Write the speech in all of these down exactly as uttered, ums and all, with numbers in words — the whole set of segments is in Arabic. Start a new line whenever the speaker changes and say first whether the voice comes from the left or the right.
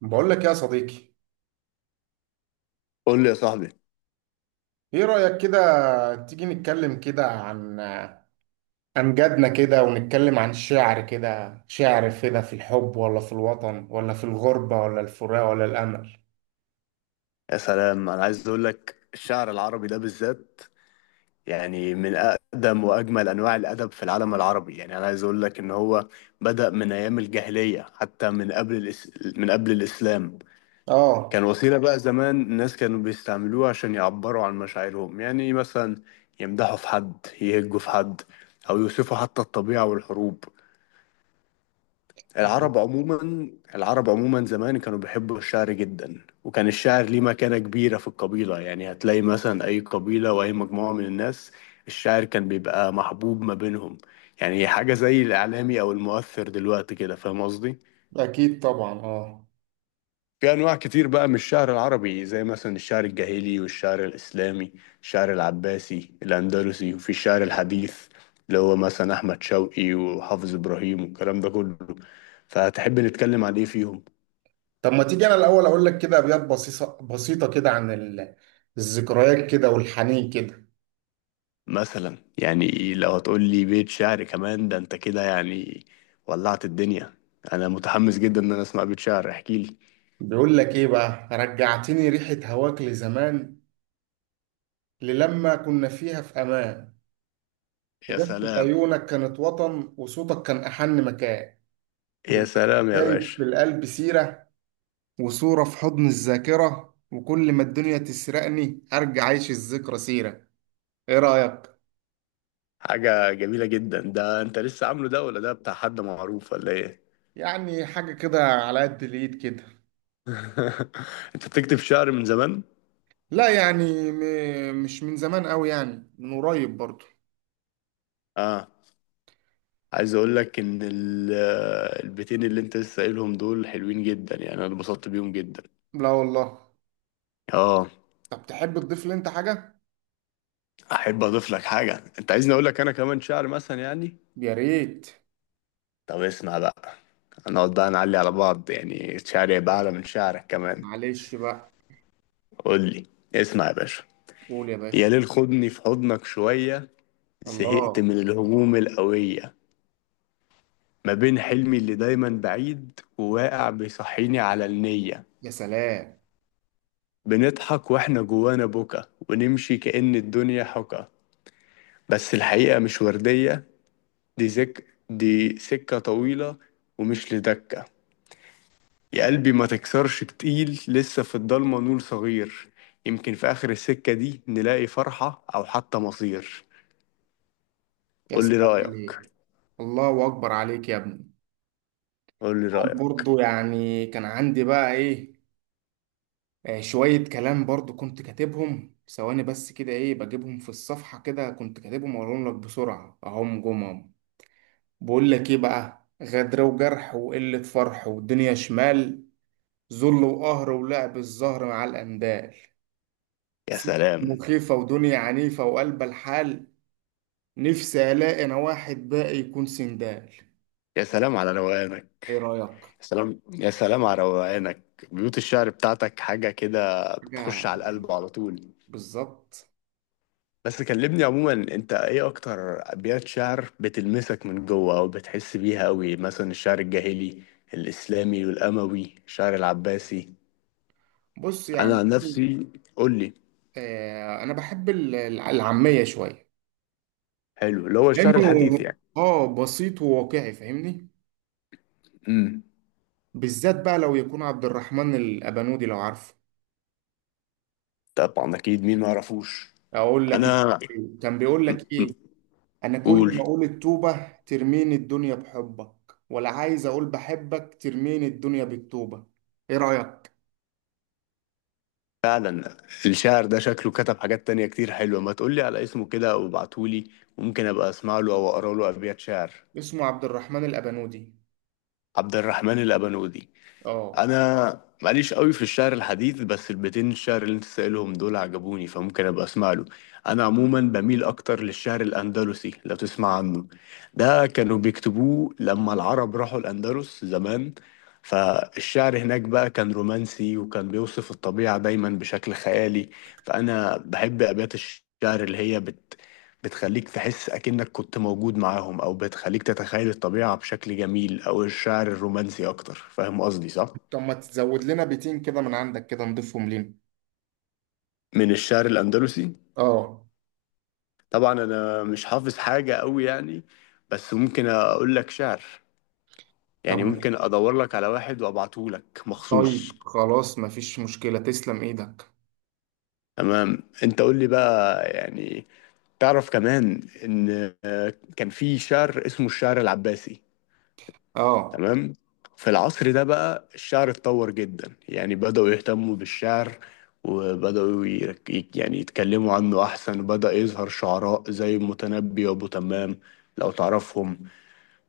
right: بقول لك يا صديقي،
left: قول لي يا صاحبي.
right: ايه رأيك كده؟ تيجي نتكلم كده عن امجادنا كده، ونتكلم عن الشعر كده، شعر كده في الحب ولا في الوطن ولا في الغربة ولا الفراق ولا الامل.
left: يا سلام، انا عايز اقول لك الشعر العربي ده بالذات يعني من اقدم واجمل انواع الادب في العالم العربي. يعني انا عايز اقول لك ان هو بدأ من ايام الجاهلية، حتى من قبل الإس... من قبل الاسلام.
right: اه،
left: كان وسيلة بقى زمان، الناس كانوا بيستعملوها عشان يعبروا عن مشاعرهم. يعني مثلا يمدحوا في حد، يهجوا في حد، او يوصفوا حتى الطبيعة والحروب. العرب عموما العرب عموما زمان كانوا بيحبوا الشعر جدا، وكان الشعر ليه مكانة كبيرة في القبيلة. يعني هتلاقي مثلا أي قبيلة وأي مجموعة من الناس، الشعر كان بيبقى محبوب ما بينهم. يعني حاجة زي الإعلامي أو المؤثر دلوقتي كده. فاهم قصدي؟
right: اكيد طبعا اه.
left: في أنواع كتير بقى من الشعر العربي، زي مثلا الشعر الجاهلي والشعر الإسلامي، الشعر العباسي، الأندلسي، وفي الشعر الحديث اللي هو مثلا أحمد شوقي وحافظ إبراهيم والكلام ده كله. فهتحب نتكلم عن إيه فيهم؟
right: طب ما تيجي انا الاول اقول لك كده ابيات بسيطة بسيطة كده عن ال- الذكريات كده والحنين كده.
left: مثلا يعني لو هتقول لي بيت شعر كمان ده انت كده يعني ولعت الدنيا. انا متحمس جدا ان انا اسمع بيت شعر، احكي لي.
right: بيقول لك ايه بقى: رجعتني ريحة هواك لزمان، للما كنا فيها في امان،
left: يا
right: إجازة
left: سلام.
right: عيونك كانت وطن، وصوتك كان أحن مكان.
left: يا
right: دلوقتي
left: سلام يا
right: سايب
left: باشا.
right: في القلب سيرة، وصورة في حضن الذاكرة، وكل ما الدنيا تسرقني أرجع أعيش الذكرى سيرة. إيه رأيك؟
left: حاجة جميلة جدا، ده انت لسه عامله ده ولا ده بتاع حد معروف ولا ايه؟
right: يعني حاجة كده على قد الإيد كده.
left: انت بتكتب شعر من زمان؟
right: لا يعني م- مش من زمان أوي، يعني من قريب برضو.
left: اه، عايز اقول لك ان ال- البيتين اللي انت لسه قايلهم دول حلوين جدا، يعني انا اتبسطت بيهم جدا.
right: لا والله.
left: اه،
right: طب تحب تضيف لي أنت حاجة؟
left: احب اضيف لك حاجة. انت عايزني اقول لك انا كمان شعر مثلا يعني.
right: يا ريت.
left: طب اسمع بقى. هنقعد بقى نعلي على بعض، يعني شعري يبقى أعلى من شعرك كمان.
right: معلش بقى.
left: قول لي. اسمع يا باشا.
right: قول يا
left: يا
right: باشا.
left: ليل خدني في حضنك شوية، زهقت
right: الله.
left: من الهموم القوية. ما بين حلمي اللي دايما بعيد وواقع بيصحيني على النية.
right: يا سلام.
left: بنضحك واحنا جوانا بكا، ونمشي كأن الدنيا حكا، بس الحقيقة مش وردية. دي زك دي سكة طويلة ومش لدكة. يا قلبي ما تكسرش تقيل، لسه في الضلمة نور صغير. يمكن في آخر السكة دي نلاقي فرحة أو حتى مصير.
right: يا
left: قول لي
right: سلام
left: رأيك.
right: عليك. الله أكبر عليك يا ابني.
left: قول لي رأيك.
right: برضو يعني كان عندي بقى ايه، آه، شوية كلام برضو كنت كاتبهم ثواني بس كده، ايه بجيبهم في الصفحة كده كنت كاتبهم واقولهم لك بسرعة اهم جمهم. بقول لك ايه بقى: غدر وجرح وقلة فرح والدنيا شمال، ذل وقهر ولعب الزهر مع الأندال،
left: يا
right: ست
left: سلام.
right: مخيفة ودنيا عنيفة وقلب الحال، نفسي ألاقي أنا واحد باقي يكون سندال.
left: يا سلام على روقانك.
right: إيه رأيك؟
left: يا سلام. يا سلام على روقانك. بيوت الشعر بتاعتك حاجة كده
right: حاجة.
left: بتخش على القلب على طول.
right: بالظبط.
left: بس كلمني عموما، انت ايه اكتر ابيات شعر بتلمسك من جوه او بتحس بيها قوي؟ مثلا الشعر الجاهلي، الاسلامي والاموي، الشعر العباسي.
right: بص
left: انا
right: يعني
left: عن نفسي. قول لي.
right: آه، انا بحب ال- الع- العاميه شويه،
left: حلو، اللي هو الشعر
right: لانه
left: الحديث يعني.
right: اه بسيط وواقعي، فاهمني؟
left: امم.
right: بالذات بقى لو يكون عبد الرحمن الابنودي، لو عارفه.
left: طبعا اكيد، مين ما يعرفوش.
right: اقول لك
left: انا.
right: كان بيقول لك ايه: انا كل
left: قول.
right: ما اقول التوبه ترميني الدنيا بحبك، ولا عايز اقول بحبك ترميني الدنيا بالتوبه. ايه رايك؟
left: فعلا. الشاعر ده شكله كتب حاجات تانية كتير حلوة، ما تقولي على اسمه كده او ابعتهولي، ممكن ابقى اسمع له او اقرا له ابيات شعر.
right: اسمه عبد الرحمن الابنودي.
left: عبد الرحمن الابنودي.
right: اه.
left: انا ماليش قوي في الشعر الحديث، بس البيتين الشعر اللي انت سائلهم دول عجبوني، فممكن ابقى اسمع له. انا عموما بميل اكتر للشعر الاندلسي لو تسمع عنه. ده كانوا بيكتبوه لما العرب راحوا الاندلس زمان. فالشعر هناك بقى كان رومانسي، وكان بيوصف الطبيعة دايما بشكل خيالي. فانا بحب ابيات الشعر اللي هي بت بتخليك تحس أكنك كنت موجود معاهم، أو بتخليك تتخيل الطبيعة بشكل جميل، أو الشعر الرومانسي أكتر. فاهم قصدي صح؟
right: طب ما تزود لنا بيتين كده من عندك كده نضيفهم لينا.
left: من الشعر الأندلسي.
right: اه.
left: طبعا أنا مش حافظ حاجة قوي يعني، بس ممكن أقول لك شعر،
right: طب
left: يعني ممكن أدور لك على واحد وأبعته لك مخصوص.
right: طيب خلاص مفيش مشكله، تسلم ايدك.
left: تمام. أنت قول لي بقى يعني. تعرف كمان إن آه، كان في شعر اسمه الشعر العباسي.
right: اه
left: تمام. في العصر ده بقى الشعر اتطور جدا، يعني بدأوا يهتموا بالشعر، وبدأوا يرك- يك- يعني يتكلموا عنه أحسن، وبدأ يظهر شعراء زي المتنبي وأبو تمام، لو تعرفهم.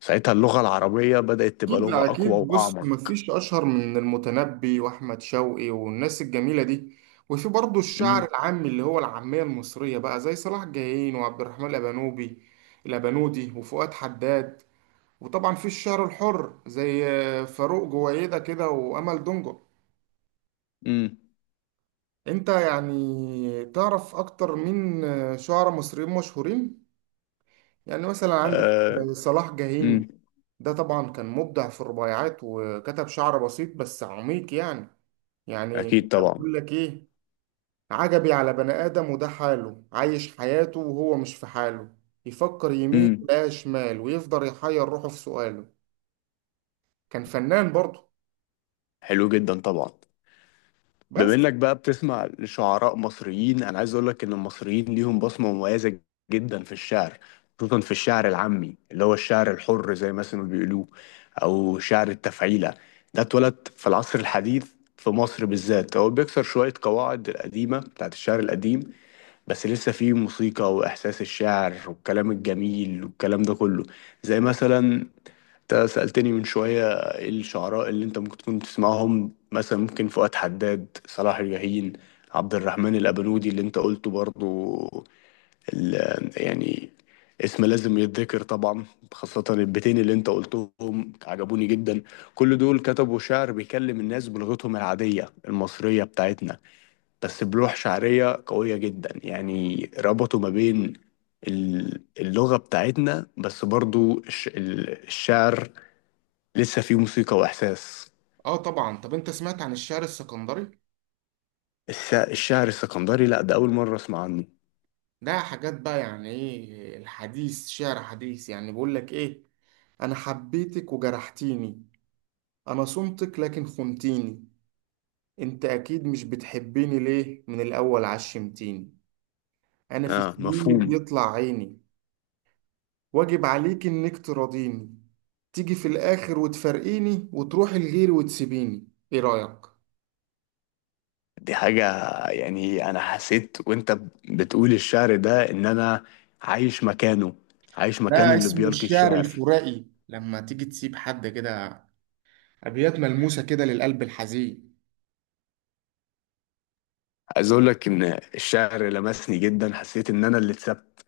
left: ساعتها اللغة العربية بدأت تبقى
right: اكيد
left: لغة أقوى
right: اكيد. بص
left: وأعمق.
right: مفيش اشهر من المتنبي واحمد شوقي والناس الجميله دي، وفي برضه الشعر
left: امم.
right: العامي اللي هو العاميه المصريه بقى زي صلاح جاهين وعبد الرحمن الابنوبي الابنودي وفؤاد حداد، وطبعا في الشعر الحر زي آه، فاروق جويده كده وامل دنجل.
left: امم.
right: انت يعني تعرف اكتر مين آه، شعراء مصريين مشهورين؟ يعني مثلا عندك
left: أه.
right: آه، صلاح جاهين،
left: امم.
right: ده طبعا كان مبدع في الرباعيات وكتب شعر بسيط بس عميق يعني. يعني
left: أكيد
right: كان
left: طبعا.
right: بيقول لك ايه: عجبي على بني آدم وده حاله، عايش حياته وهو مش في حاله، يفكر يمين
left: امم.
right: لا شمال ويفضل يحير روحه في سؤاله. كان فنان برضه.
left: حلو جدا طبعا.
right: بس
left: بما إنك بقى بتسمع لشعراء مصريين، أنا عايز أقول لك إن المصريين ليهم بصمة مميزة جدا في الشعر. خصوصا في الشعر العامي اللي هو الشعر الحر زي ما اسمه بيقولوه، أو شعر التفعيلة. ده اتولد في العصر الحديث في مصر بالذات. هو بيكسر شوية قواعد القديمة بتاعت الشعر القديم، بس لسه فيه موسيقى واحساس الشعر والكلام الجميل والكلام ده كله. زي مثلا، انت سألتني من شوية ايه الشعراء اللي انت ممكن تكون بتسمعهم، مثلا ممكن فؤاد حداد، صلاح الجاهين، عبد الرحمن الأبنودي اللي انت قلته برضو، ال- يعني اسم لازم يتذكر طبعا. خاصة البيتين اللي انت قلتهم عجبوني جدا. كل دول كتبوا شعر بيكلم الناس بلغتهم العادية المصرية بتاعتنا، بس بلوح شعرية قوية جدا. يعني ربطوا ما بين ال- اللغة بتاعتنا، بس برضو الش- ال- الشعر لسه فيه موسيقى وإحساس.
right: اه طبعا. طب انت سمعت عن الشعر السكندري؟
left: الس- الشعر السكندري، لا ده أول مرة أسمع عنه.
right: ده حاجات بقى يعني ايه الحديث، شعر حديث، يعني بيقول لك ايه: انا حبيتك وجرحتيني، انا صمتك لكن خنتيني، انت اكيد مش بتحبيني، ليه من الاول عشمتيني، انا في
left: آه،
right: سنيني
left: مفهوم.
right: بيطلع عيني، واجب عليك انك تراضيني، تيجي في الاخر وتفارقيني وتروحي لغيري وتسيبيني. ايه رايك؟
left: دي حاجة، يعني أنا حسيت وأنت ب- بتقول الشعر ده إن أنا عايش مكانه، عايش مكان
right: ده
left: اللي
right: اسمه
left: بيلقي
right: الشعر
left: الشعر.
right: الفرائي، لما تيجي تسيب حد كده ابيات ملموسه كده للقلب الحزين.
left: عايز أقول لك إن الشعر لمسني جدا، حسيت إن أنا اللي اتثبت.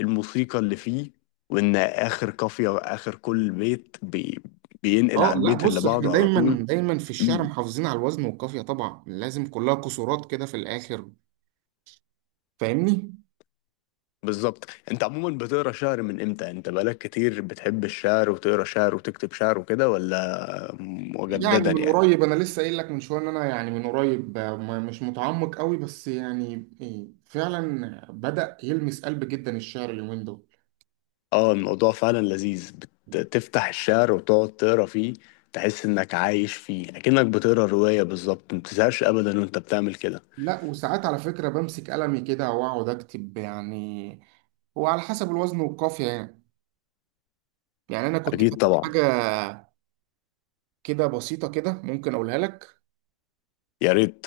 left: الموسيقى اللي فيه، وان اخر قافيه واخر كل بيت بي بينقل
right: اه
left: على
right: لا
left: البيت اللي
right: بص،
left: بعده
right: احنا
left: على طول.
right: دايما دايما في الشعر
left: مم.
right: محافظين على الوزن والقافيه طبعا، لازم كلها كسورات كده في الاخر، فاهمني؟
left: بالظبط، انت عموما بتقرا شعر من امتى؟ انت بقالك كتير بتحب الشعر وتقرا شعر وتكتب شعر وكده، ولا
right: يعني
left: مجددا
right: من
left: يعني؟
right: قريب، انا لسه قايل لك من شويه ان انا يعني من قريب آه، ما- مش متعمق قوي، بس يعني إيه، فعلا بدأ يلمس قلب جدا الشعر اليومين دول.
left: اه، الموضوع فعلا لذيذ. بتفتح الشعر وتقعد تقرا فيه، تحس انك عايش فيه اكنك بتقرا روايه بالظبط، ما بتزهقش ابدا وانت بتعمل كده.
right: لا وساعات على فكره بمسك قلمي كده واقعد اكتب يعني، هو على حسب الوزن والقافيه يعني. يعني انا كنت
left: اكيد
right: كاتب
left: طبعا.
right: حاجه كده بسيطه كده، ممكن اقولها لك:
left: يا ريت.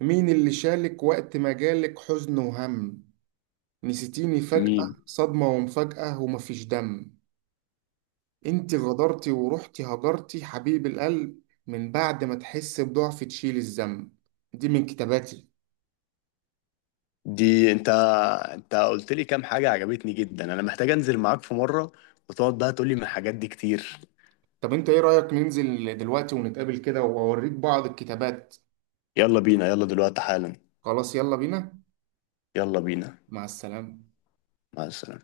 right: مين اللي شالك وقت ما جالك حزن وهم؟ نسيتيني فجأة،
left: مين؟
right: صدمة ومفاجأة ومفيش دم، انت غدرتي ورحتي هجرتي حبيب القلب، من بعد ما تحس بضعف تشيل الذنب. دي من كتاباتي.
left: دي انت انت قلت لي كام حاجة عجبتني جدا، انا محتاج انزل معاك في مرة، وتقعد بقى تقول لي من الحاجات دي كتير.
right: طب انت ايه رأيك ننزل دلوقتي ونتقابل كده واوريك بعض الكتابات؟
left: يلا بينا، يلا دلوقتي حالا.
right: خلاص يلا بينا.
left: يلا بينا.
right: مع السلامة.
left: مع السلامة.